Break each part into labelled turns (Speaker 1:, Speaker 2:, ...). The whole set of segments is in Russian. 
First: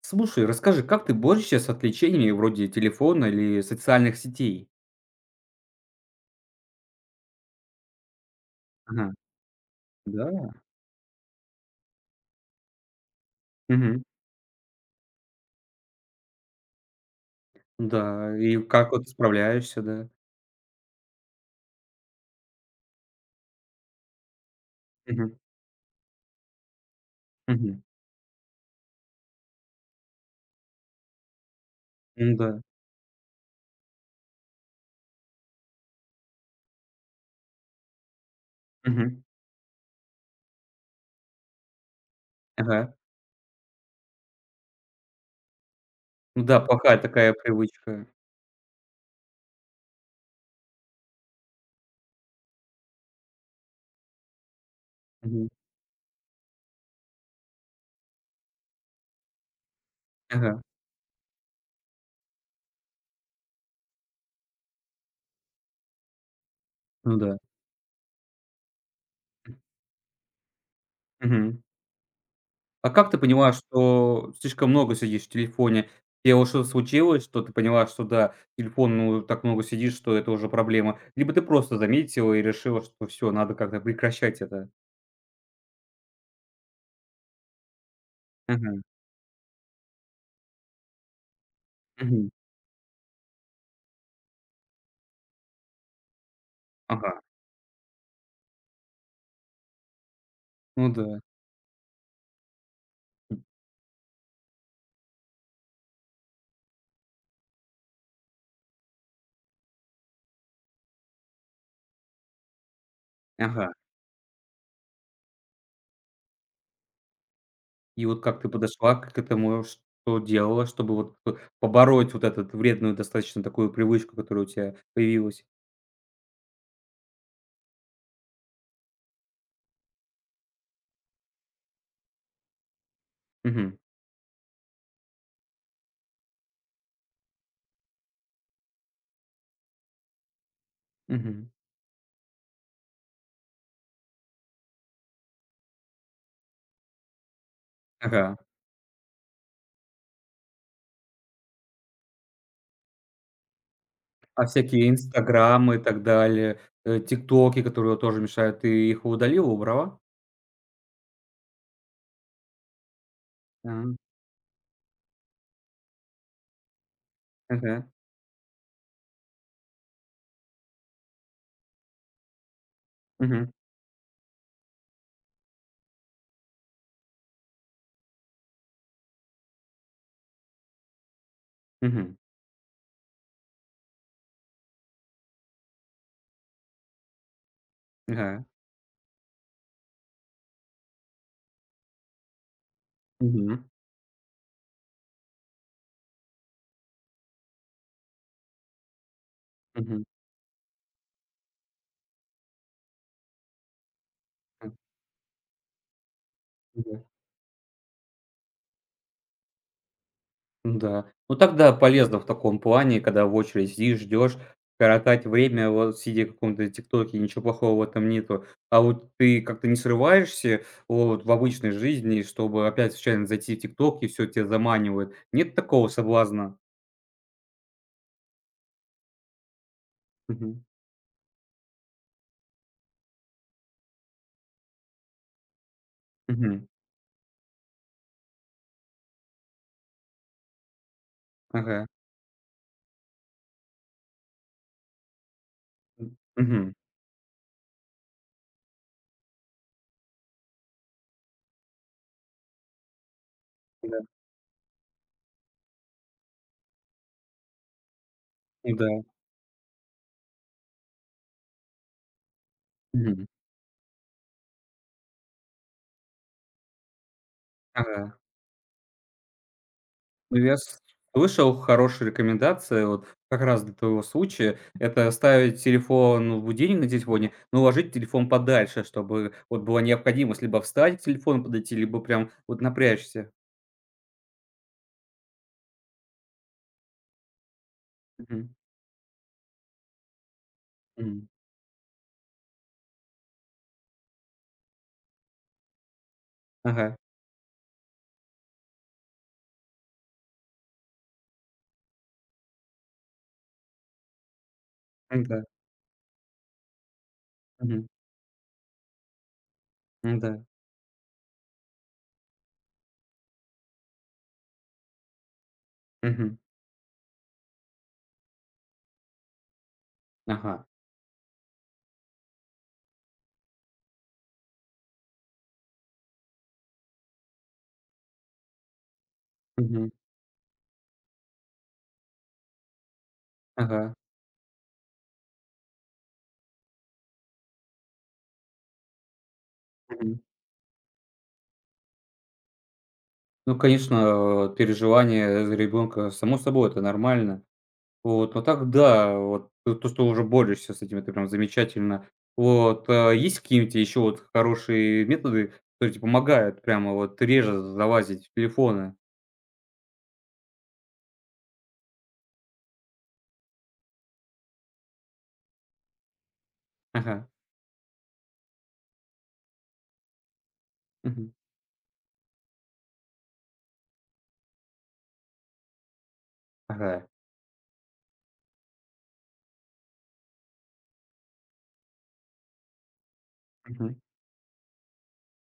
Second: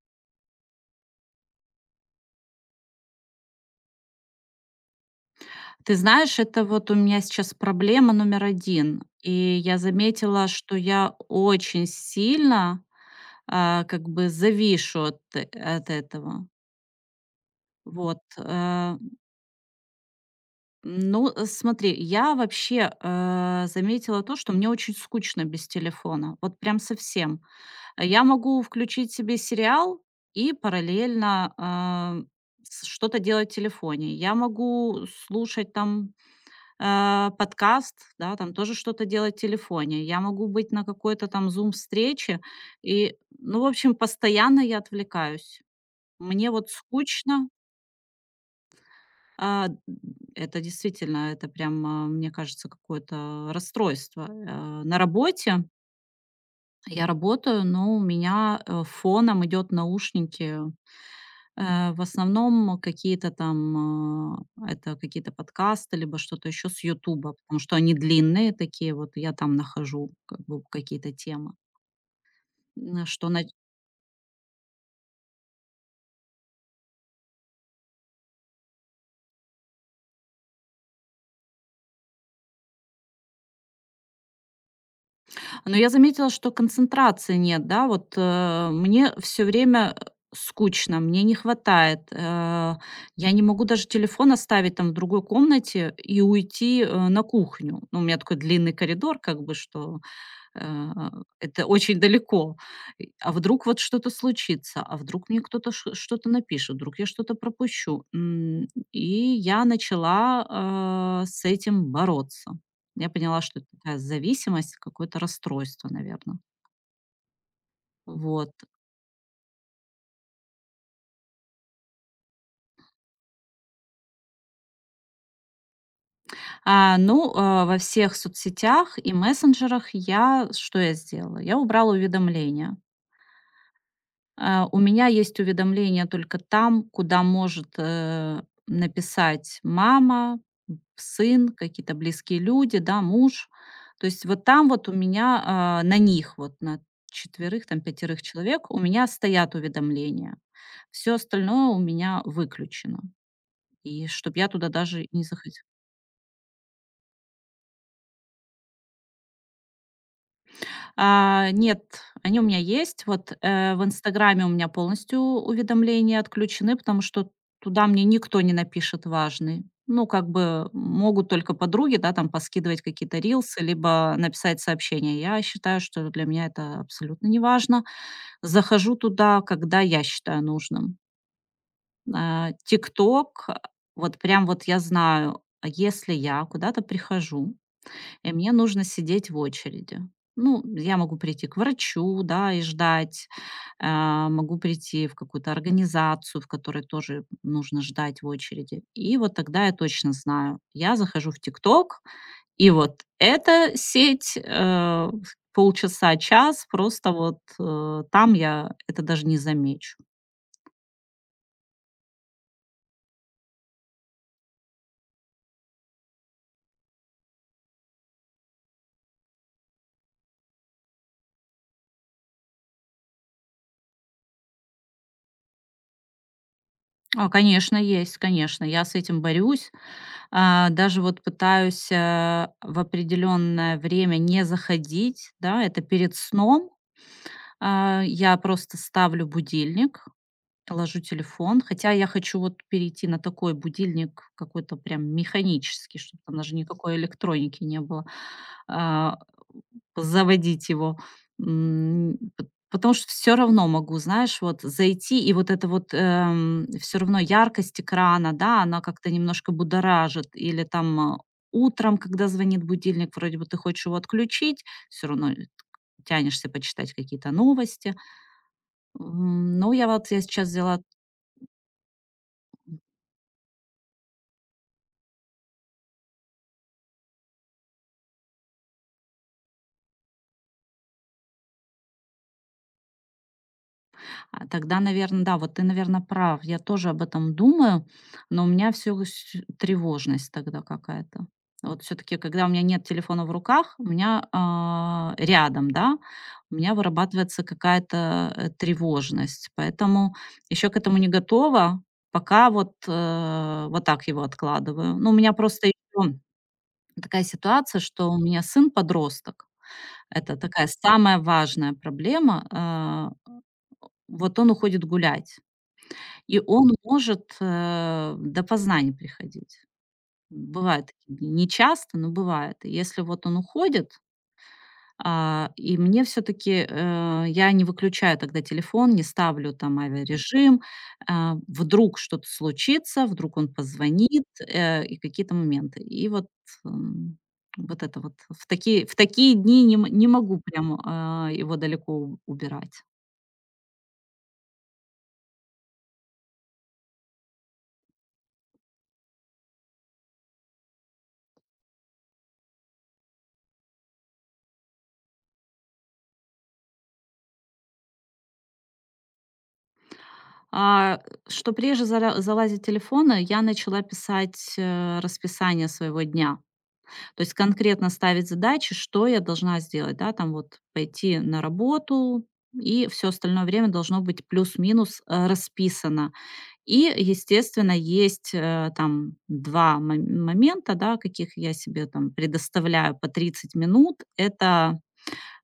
Speaker 1: Слушай, расскажи, как ты борешься с отвлечениями вроде телефона или социальных сетей?
Speaker 2: Ты знаешь, это вот у меня сейчас проблема номер один,
Speaker 1: Ага,
Speaker 2: и я
Speaker 1: да?
Speaker 2: заметила, что я очень сильно,
Speaker 1: Мгм.
Speaker 2: как бы завишу от этого. Вот,
Speaker 1: Да, и как
Speaker 2: э.
Speaker 1: вот справляешься, да?
Speaker 2: Ну, смотри, я вообще, заметила то, что мне очень
Speaker 1: Мгм,
Speaker 2: скучно без телефона. Вот прям совсем.
Speaker 1: мгм.
Speaker 2: А я могу включить себе сериал и параллельно, а,
Speaker 1: Ну да.
Speaker 2: с что-то делать в телефоне. Я могу слушать там подкаст, да, там тоже что-то
Speaker 1: Мгм.
Speaker 2: делать в телефоне. Я могу быть на какой-то там зум-встрече.
Speaker 1: Ага.
Speaker 2: И, ну, в общем, постоянно я отвлекаюсь.
Speaker 1: Ну
Speaker 2: Мне
Speaker 1: да,
Speaker 2: вот
Speaker 1: плохая такая
Speaker 2: скучно.
Speaker 1: привычка.
Speaker 2: а, это действительно, это прям, мне кажется, какое-то расстройство. На
Speaker 1: Мгм.
Speaker 2: работе я работаю, но у меня фоном идет наушники.
Speaker 1: Ага.
Speaker 2: В основном какие-то там, это какие-то подкасты, либо что-то еще с
Speaker 1: Ну
Speaker 2: "Ютуба",
Speaker 1: да.
Speaker 2: потому что они длинные такие, вот я там нахожу как бы какие-то темы.
Speaker 1: Мгм. А
Speaker 2: На
Speaker 1: как ты
Speaker 2: что на
Speaker 1: поняла, что слишком много сидишь в телефоне? У вот что-то случилось, что ты поняла, что да, телефон, ну, так много сидишь, что это уже проблема? Либо ты просто заметила и решила, что все, надо как-то прекращать это?
Speaker 2: но я заметила, что концентрации нет, да, вот,
Speaker 1: Ага.
Speaker 2: мне все время, скучно, мне не хватает,
Speaker 1: Мгм.
Speaker 2: я не могу даже телефон оставить там в другой комнате и уйти,
Speaker 1: Ага,
Speaker 2: на кухню. Ну, у меня такой длинный коридор, как бы, что
Speaker 1: ну
Speaker 2: А,
Speaker 1: да.
Speaker 2: это очень далеко. И
Speaker 1: М,
Speaker 2: вдруг вот что-то случится? А вдруг мне кто-то что-то напишет? Вдруг я что-то пропущу? И я начала с этим бороться. Я поняла, что это
Speaker 1: ага.
Speaker 2: такая зависимость, какое-то расстройство, наверное.
Speaker 1: И вот как ты
Speaker 2: Вот.
Speaker 1: подошла к этому? Что делала, чтобы вот п побороть вот этот вредную достаточно такую привычку, которая у тебя появилась?
Speaker 2: Ну, во всех соцсетях и мессенджерах что я сделала? Я убрала уведомления.
Speaker 1: Мгм,
Speaker 2: У меня есть уведомление только там, куда может, написать мама, сын,
Speaker 1: мгм.
Speaker 2: какие-то близкие люди, да, муж. То есть вот там вот у меня, на них, вот на четверых, там пятерых
Speaker 1: Ага.
Speaker 2: человек у меня стоят уведомления. Все остальное у меня выключено. И чтобы
Speaker 1: А
Speaker 2: я туда
Speaker 1: всякие
Speaker 2: даже и не заходила.
Speaker 1: "Инстаграмы" и так далее, "Тиктоки", которые вот тоже мешают, ты их удалила, убрала?
Speaker 2: Нет, они у меня есть. Вот, в
Speaker 1: А,
Speaker 2: "Инстаграме" у меня полностью уведомления отключены, потому что туда
Speaker 1: ага.
Speaker 2: мне никто не напишет важный. Ну, как бы могут только подруги, да, там поскидывать какие-то
Speaker 1: Мгм,
Speaker 2: рилсы, либо написать сообщение. Я считаю, что для меня это абсолютно неважно. Захожу туда, когда я считаю нужным.
Speaker 1: мгм.
Speaker 2: "Тикток", вот прям вот я знаю, а если я куда-то прихожу и
Speaker 1: Ага.
Speaker 2: мне нужно сидеть в очереди. Ну, я могу прийти к врачу, да, и ждать,
Speaker 1: Мгм,
Speaker 2: могу прийти в какую-то организацию, в которой тоже нужно ждать в очереди. И вот тогда я
Speaker 1: мгм,
Speaker 2: точно знаю, я захожу в ТикТок, и вот эта сеть
Speaker 1: м,
Speaker 2: полчаса, час, просто вот там я это даже не замечу.
Speaker 1: да. Ну, тогда полезно в таком плане, когда в очередь сидишь, ждешь, коротать время, вот сидя в каком-то "Тиктоке", ничего плохого в этом нету. А вот ты как-то не срываешься вот в обычной жизни, чтобы опять случайно зайти в "Тикток", и всё тебя заманивает. Нет такого соблазна?
Speaker 2: Конечно, есть, конечно, я с этим борюсь.
Speaker 1: Мгм.
Speaker 2: Даже вот пытаюсь, в определенное время не заходить, да, это перед
Speaker 1: Мгм.
Speaker 2: сном. Я просто ставлю будильник, ложу телефон,
Speaker 1: Ага.
Speaker 2: хотя я хочу вот перейти на такой будильник какой-то прям механический,
Speaker 1: М.
Speaker 2: чтобы там даже
Speaker 1: Мгм.
Speaker 2: никакой электроники не было. А, Заводить его. Потому что все равно могу,
Speaker 1: Да.
Speaker 2: знаешь, вот зайти, и вот это вот, все равно яркость экрана, да,
Speaker 1: Ну
Speaker 2: она
Speaker 1: да.
Speaker 2: как-то немножко будоражит. Или там, утром, когда звонит будильник,
Speaker 1: Мгм.
Speaker 2: вроде бы ты хочешь его отключить, все равно, тянешься почитать какие-то новости.
Speaker 1: Ага.
Speaker 2: Но я
Speaker 1: Ну,
Speaker 2: сейчас
Speaker 1: я с
Speaker 2: взяла.
Speaker 1: слышал хорошие рекомендации, вот как раз для твоего случая. Это ставить телефон в будильник на телефоне, но уложить телефон подальше, чтобы вот была необходимость либо встать к телефону, подойти, либо прям вот напрячься.
Speaker 2: А тогда, наверное, да, вот ты, наверное, прав. Я тоже об этом думаю, но у
Speaker 1: Мгм.
Speaker 2: меня все тревожность тогда какая-то.
Speaker 1: М.
Speaker 2: Вот все таки когда у меня нет телефона в руках, у меня, рядом, да, у меня
Speaker 1: Ага.
Speaker 2: вырабатывается какая-то, тревожность. Поэтому еще к этому не готова. Пока вот, вот так его откладываю. Ну, у меня
Speaker 1: Да.
Speaker 2: просто еще такая ситуация, что у меня сын подросток. Это
Speaker 1: Да.
Speaker 2: такая самая важная проблема. Вот он уходит гулять. И он может, допоздна не приходить.
Speaker 1: Ага.
Speaker 2: Бывают такие дни. Не часто, но бывает. И если вот он уходит, и мне все-таки, я не выключаю тогда телефон, не ставлю там
Speaker 1: Мгм.
Speaker 2: авиарежим. Вдруг что-то случится, вдруг он
Speaker 1: Ага.
Speaker 2: позвонит, и какие-то моменты. И вот, м, вот это вот в такие, дни не
Speaker 1: Мгм.
Speaker 2: могу прям его далеко убирать.
Speaker 1: Ну, конечно, переживания за ребенка, само собой, это нормально. Вот, а так да, вот что уже борешься с этим, это прям замечательно. Вот, а есть какие-нибудь еще вот хорошие методы, которые тебе помогают прямо вот реже залазить в телефоны?
Speaker 2: А, что прежде заля залазить в Я начала писать, расписание своего дня. То
Speaker 1: Ага.
Speaker 2: есть конкретно ставить задачи, что я должна сделать, да, там вот пойти
Speaker 1: Мгм.
Speaker 2: на работу, и все остальное время должно быть плюс-минус, расписано. И,
Speaker 1: Ага.
Speaker 2: естественно, есть, там 2 момента, да, каких я себе там предоставляю по тридцать
Speaker 1: Мгм.
Speaker 2: минут. Это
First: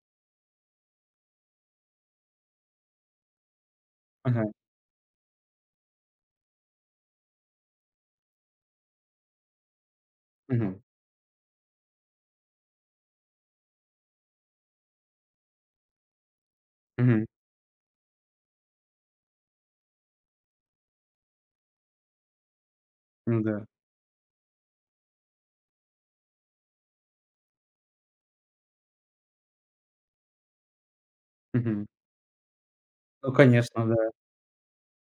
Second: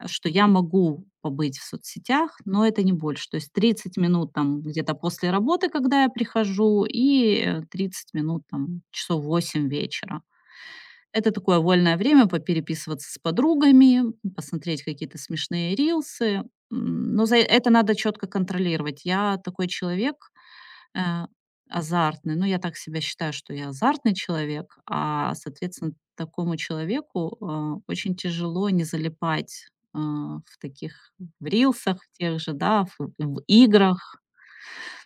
Speaker 2: что я могу побыть в соцсетях, но это не больше. То есть 30 минут
Speaker 1: Ага.
Speaker 2: там где-то после работы, когда я прихожу, и 30 минут там часов 8 вечера.
Speaker 1: Мгм.
Speaker 2: Это такое вольное время попереписываться с подругами, посмотреть какие-то смешные рилсы.
Speaker 1: Мгм.
Speaker 2: Но за это надо четко контролировать. Я такой человек, Э, азартный. Ну, я так себя считаю,
Speaker 1: Ну
Speaker 2: что
Speaker 1: да.
Speaker 2: я азартный человек, соответственно, такому человеку, очень тяжело не залипать, а, в таких в
Speaker 1: Мгм.
Speaker 2: рилсах в тех же, да, ф
Speaker 1: Ну,
Speaker 2: в
Speaker 1: конечно, да.
Speaker 2: играх.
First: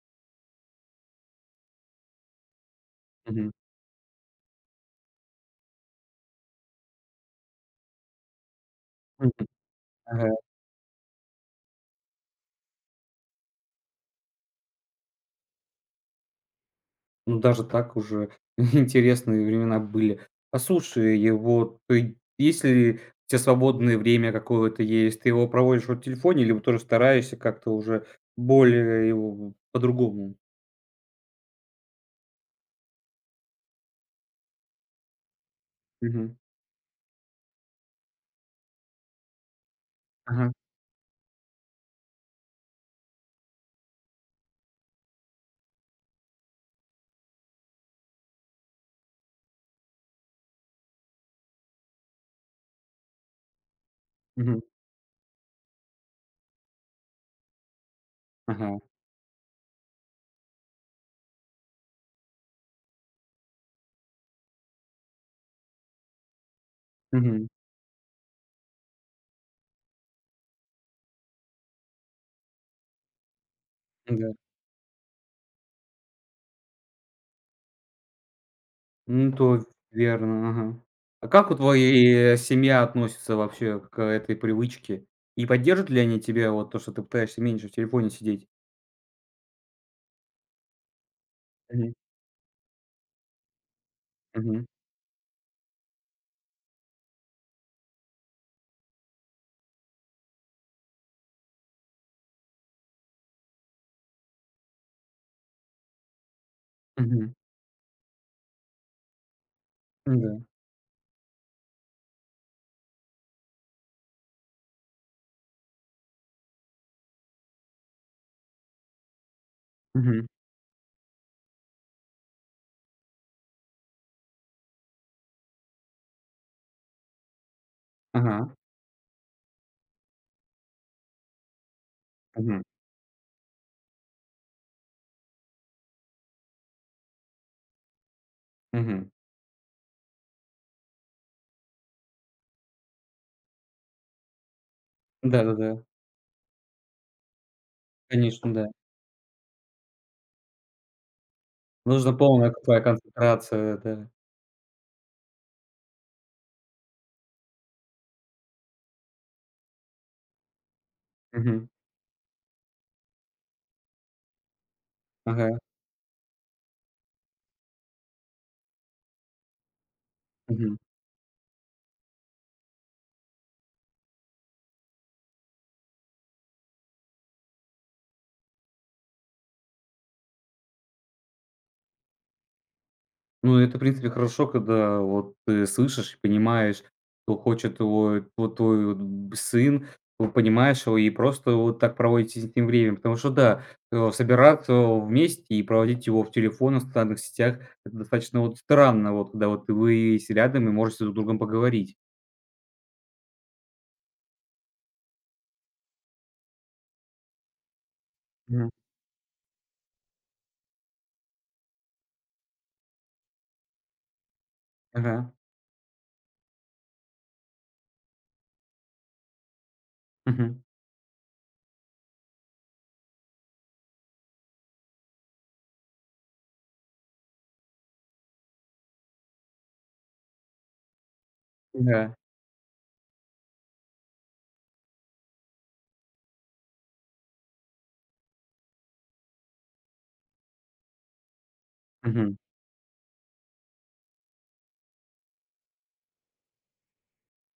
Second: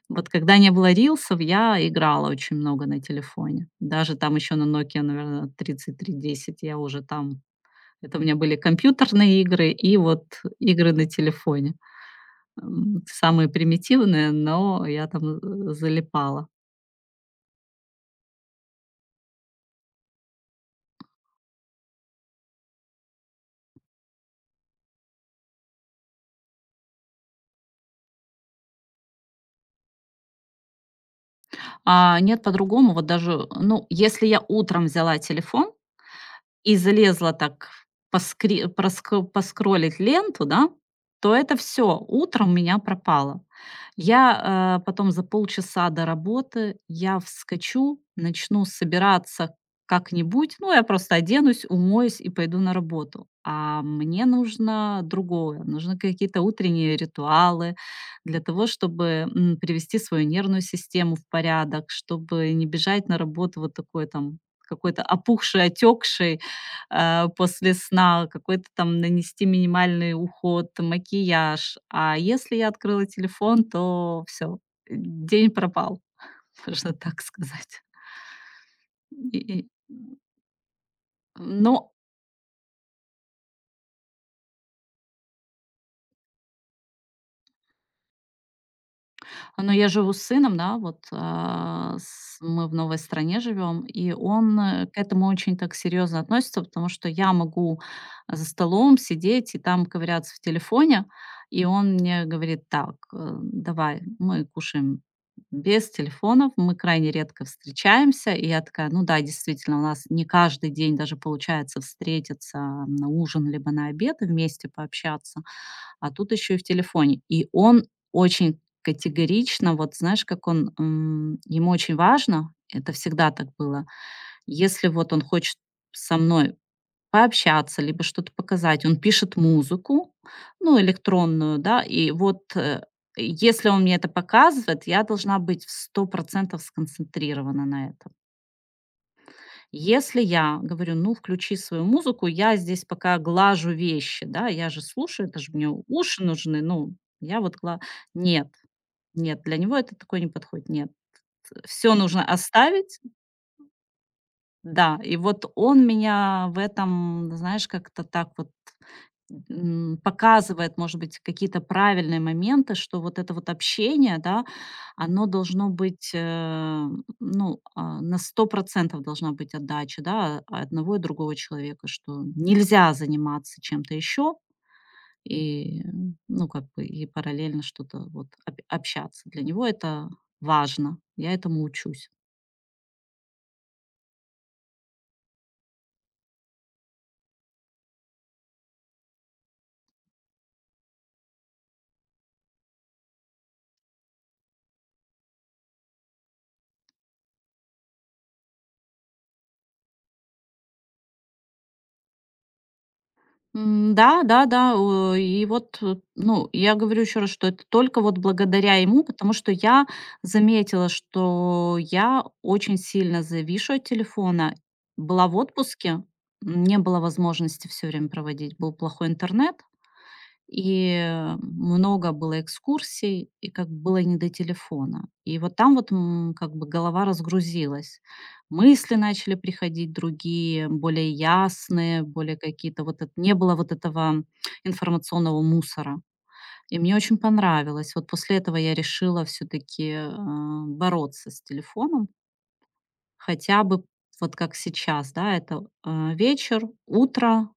Speaker 2: Вот когда не было рилсов, я играла очень много на
Speaker 1: Мгм.
Speaker 2: телефоне. Даже там еще на Nokia, наверное, 3310, я уже там это у меня были компьютерные
Speaker 1: Мгм.
Speaker 2: игры и вот
Speaker 1: Ага.
Speaker 2: игры на телефоне. Самые примитивные, но я там, залипала.
Speaker 1: Ну, даже так уже интересные времена были. А слушай, и вот ты, если у тя свободное время какое-то есть, ты его проводишь вот в телефоне либо тоже стараешься как-то уже более его по-другому?
Speaker 2: Нет, по-другому. Вот даже, ну, если я утром взяла телефон,
Speaker 1: Мгм.
Speaker 2: и залезла так поскри проско поскроллить ленту,
Speaker 1: Ага.
Speaker 2: да, то это все. Утром у меня пропало. Потом за полчаса до работы я вскочу, начну собираться как-нибудь. Ну, я просто оденусь, умоюсь и пойду на работу. А мне
Speaker 1: Мгм.
Speaker 2: нужно другое. Нужны какие-то утренние ритуалы для того,
Speaker 1: Ага.
Speaker 2: чтобы, привести свою нервную систему в порядок, чтобы не бежать на работу вот такой там какой-то опухший, отекший
Speaker 1: Мгм.
Speaker 2: после сна, какой-то там нанести минимальный уход, макияж. А если я открыла телефон, то
Speaker 1: Да.
Speaker 2: все день пропал, можно так сказать.
Speaker 1: Ну,
Speaker 2: И и,
Speaker 1: то
Speaker 2: м,
Speaker 1: верно. Ага. А как вот
Speaker 2: ну,
Speaker 1: твоя семья относится вообще к этой привычке? И поддержат ли они тебя, вот то, что ты пытаешься меньше в телефоне сидеть?
Speaker 2: Но я живу с сыном, да, вот,
Speaker 1: Мгм.
Speaker 2: а, с мы в новой стране живем, и он,
Speaker 1: Мгм.
Speaker 2: к этому очень так серьезно относится, потому что я могу за столом сидеть и там ковыряться в телефоне, и он мне говорит: "Так, давай, мы кушаем без телефонов, мы крайне
Speaker 1: Мгм.
Speaker 2: редко встречаемся". И я такая: "Ну да, действительно, у нас не
Speaker 1: Да.
Speaker 2: каждый день даже получается встретиться на ужин либо на обед и вместе пообщаться, а тут еще и в телефоне". И он очень категорично, вот знаешь,
Speaker 1: Мгм.
Speaker 2: как он, ему очень важно, это всегда так было. Если вот он хочет со мной пообщаться, либо что-то
Speaker 1: Ага.
Speaker 2: показать, он пишет музыку, ну, электронную, да, и вот
Speaker 1: Мгм,
Speaker 2: если он мне это показывает, я должна быть в 100% сконцентрирована на этом.
Speaker 1: мгм.
Speaker 2: Если я говорю, ну, включи свою музыку, я здесь пока глажу вещи, да, я же слушаю, это же мне
Speaker 1: Да-да-да,
Speaker 2: уши нужны, ну, я вот. Нет,
Speaker 1: конечно, да.
Speaker 2: нет, для него это такое не подходит, нет. Все
Speaker 1: Нужна
Speaker 2: нужно
Speaker 1: полная такая
Speaker 2: оставить,
Speaker 1: концентрация, да.
Speaker 2: да. И вот он меня в этом, знаешь, как-то так вот, показывает, может быть, какие-то
Speaker 1: Мгм.
Speaker 2: правильные моменты, что вот это вот общение, да, оно
Speaker 1: Ага,
Speaker 2: должно быть, ну, на 100% должна быть отдача, да,
Speaker 1: мгм.
Speaker 2: одного и другого человека, что нельзя заниматься чем-то еще и, ну, как бы и параллельно что-то вот об общаться. Для него это важно. Я этому учусь.
Speaker 1: Ну, это, в принципе, хорошо, когда вот ты слышишь и понимаешь, что хочет его вот твой вот б сын, вот понимаешь его, и просто вот так проводите с ним время. Потому что, да, собираться вместе и проводить его в телефонах, в социальных сетях — это достаточно вот странно, вот когда вот вы есть рядом и можете друг с другом поговорить.
Speaker 2: Да, да-да, и вот, ну, я говорю еще раз, что это только вот
Speaker 1: Мгм.
Speaker 2: благодаря ему, потому что я заметила, что я очень сильно завишу от телефона. Была
Speaker 1: Ага.
Speaker 2: в отпуске, не было возможности все время проводить, был плохой интернет.
Speaker 1: Мгм.
Speaker 2: И много было экскурсий, и как бы было не до телефона. И вот там вот, как бы голова разгрузилась. Мысли начали приходить другие, более ясные,
Speaker 1: Да.
Speaker 2: более какие-то вот эт не было вот этого информационного мусора. И мне очень понравилось. Вот после этого я решила все таки бороться с телефоном.
Speaker 1: Мгм.
Speaker 2: Хотя бы вот как сейчас, да, это, вечер, утро.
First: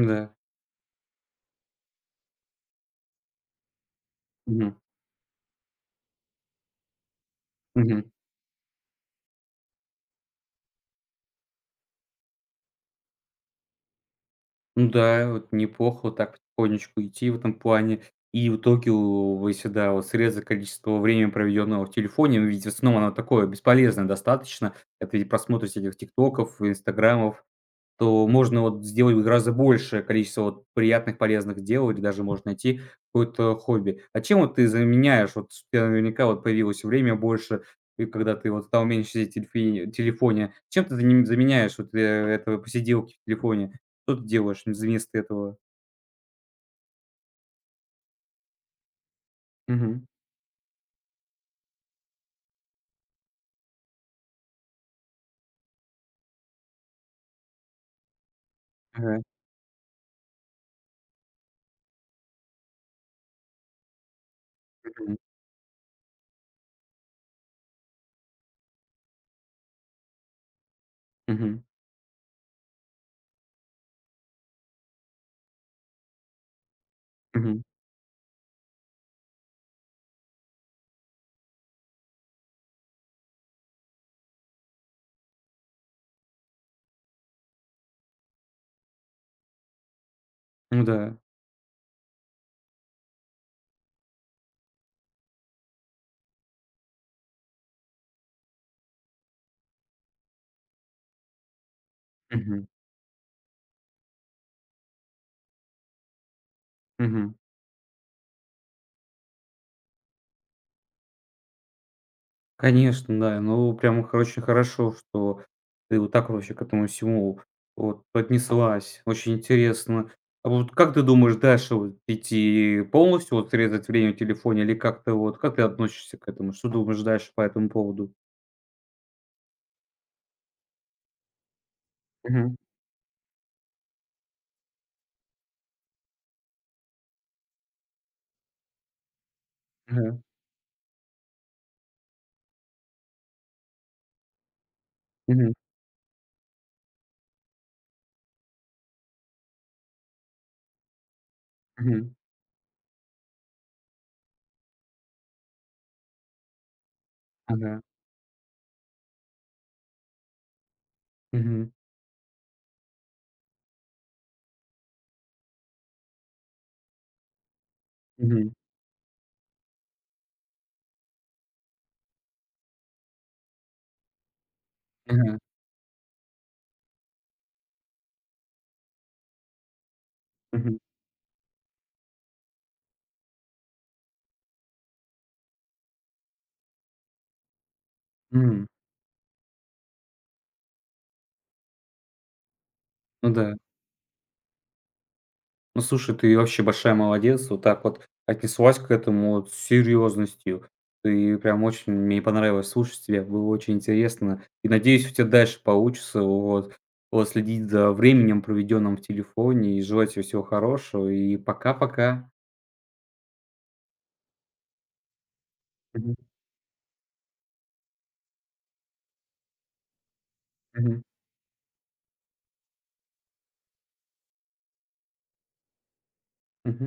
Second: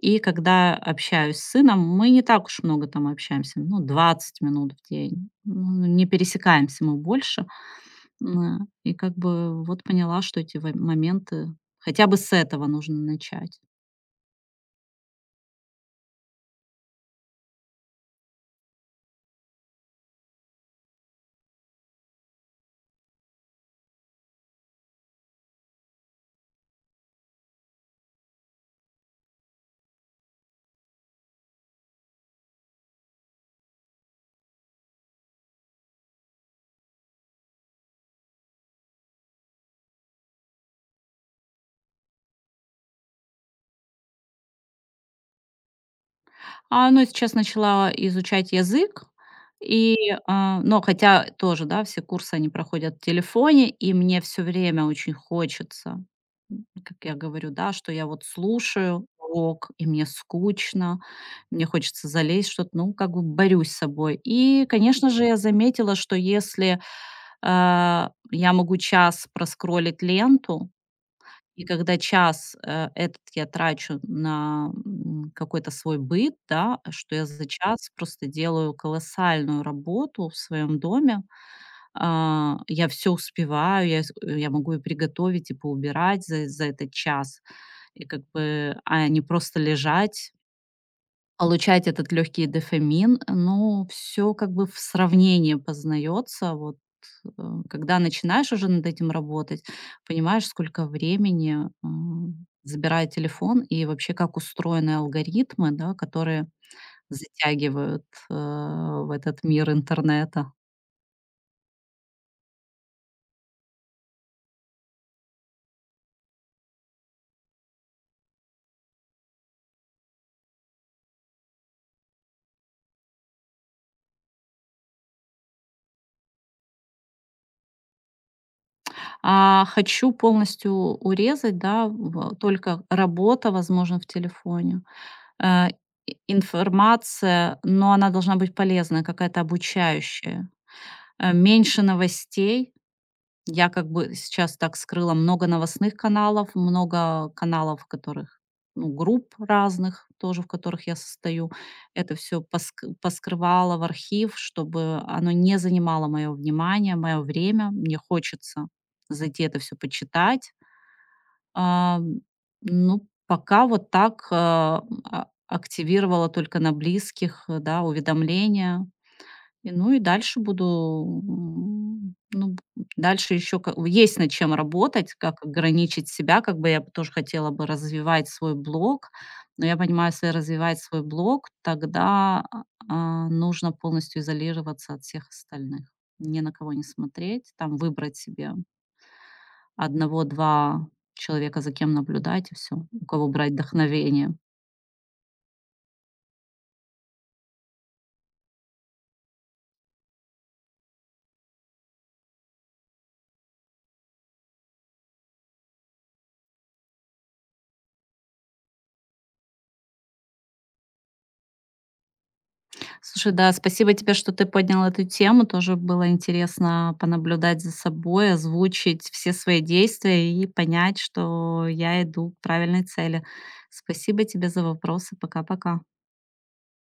Speaker 2: И когда общаюсь с сыном, мы не так уж много там общаемся, ну, 20 минут в день. Ну, не пересекаемся мы больше.
Speaker 1: Мгм.
Speaker 2: И как бы вот поняла, что эти во моменты хотя бы с этого нужно начать.
Speaker 1: Ну да, вот неплохо вот так потихонечку идти в этом плане. И в итоге у вы всегда вот срезы количества времени, проведенного в телефоне, ведь в основном оно такое бесполезное достаточно. Это и просмотр всяких тиктоков, инстаграмов. То можно вот сделать гораздо большее количество вот приятных, полезных дел или даже, может, найти какое-то хобби. А чем вот ты заменяешь? Вот у тебя наверняка вот появилось время больше, и когда ты вот стал меньше сидеть в телефи телефоне. Чем ты заним заменяешь вот, это посиделки в телефоне? Что ты делаешь вместо этого?
Speaker 2: Ну, я сейчас начала изучать язык, и,
Speaker 1: Мгм.
Speaker 2: но хотя тоже, да, все курсы, они проходят в телефоне, и мне все время очень хочется, как я говорю, да, что я вот слушаю
Speaker 1: Ага.
Speaker 2: урок, и мне скучно, мне хочется залезть, что-то, ну, как бы борюсь с собой. И, конечно
Speaker 1: Мгм.
Speaker 2: же, я заметила, что если, я могу час проскролить ленту,
Speaker 1: Мгм.
Speaker 2: и когда час, этот я трачу на, какой-то свой быт, да, что я за
Speaker 1: Мгм.
Speaker 2: час просто делаю колоссальную работу в своем доме. Я все успеваю, я могу и приготовить, и поубирать за этот час. И как бы, не просто лежать,
Speaker 1: Ну да.
Speaker 2: получать этот легкий дофамин. Ну, все как бы в сравнении познается. Вот, э, когда начинаешь уже над этим работать, понимаешь, сколько времени
Speaker 1: Мгм.
Speaker 2: забирает телефон и вообще как устроены алгоритмы, да, которые
Speaker 1: Мгм.
Speaker 2: затягивают в этот мир интернета.
Speaker 1: Конечно, да. Ну, прям, очень хорошо, что ты вот так вообще к этому всему вот поднеслась. Очень интересно. А вот как ты думаешь дальше вот идти полностью вот срезать время в телефоне или как ты относишься к этому? Что думаешь дальше по этому поводу?
Speaker 2: Хочу полностью урезать, да,
Speaker 1: Мгм.
Speaker 2: только работа, возможно, в телефоне. Э, Информация, но она должна быть полезная, какая-то
Speaker 1: Ага.
Speaker 2: обучающая. Меньше новостей. Я как бы сейчас так скрыла много
Speaker 1: Мгм.
Speaker 2: новостных каналов, много каналов, в которых, ну, групп разных тоже, в которых я состою.
Speaker 1: Мгм.
Speaker 2: Это все поскрывала в архив, чтобы оно не занимало моё внимание, моё время.
Speaker 1: Ага.
Speaker 2: Мне хочется зайти это все почитать.
Speaker 1: Мгм.
Speaker 2: Ам, ну, пока вот так, активировала только на близких, да,
Speaker 1: Мгм.
Speaker 2: уведомления. Дальше буду, ну, б дальше еще есть над чем работать, как
Speaker 1: Ага.
Speaker 2: ограничить себя. Как бы я бы тоже хотела бы развивать свой блог, но я понимаю, если
Speaker 1: Мгм.
Speaker 2: развивать свой блог, тогда, нужно полностью изолироваться от всех остальных. Ни на кого не смотреть, там выбрать себе
Speaker 1: М.
Speaker 2: одного-два человека, за кем наблюдать, и все, у кого
Speaker 1: Ну
Speaker 2: брать
Speaker 1: да.
Speaker 2: вдохновение.
Speaker 1: Ну, слушай, ты вообще большая молодец. Вот так вот отнеслась к этому вот с серьезностью. Ты прям очень мне понравилось слушать тебя, было очень интересно. И надеюсь, у тебя дальше получится вот, вот следить за временем, проведенным в телефоне. И желать тебе всего хорошего. И пока-пока.
Speaker 2: Слушай, да, спасибо тебе, что ты поднял эту тему. Тоже было
Speaker 1: Мгм,
Speaker 2: интересно понаблюдать за собой, озвучить все свои действия и понять,
Speaker 1: мгм,
Speaker 2: что я иду к правильной цели. Спасибо тебе за вопросы. Пока-пока.
Speaker 1: мгм.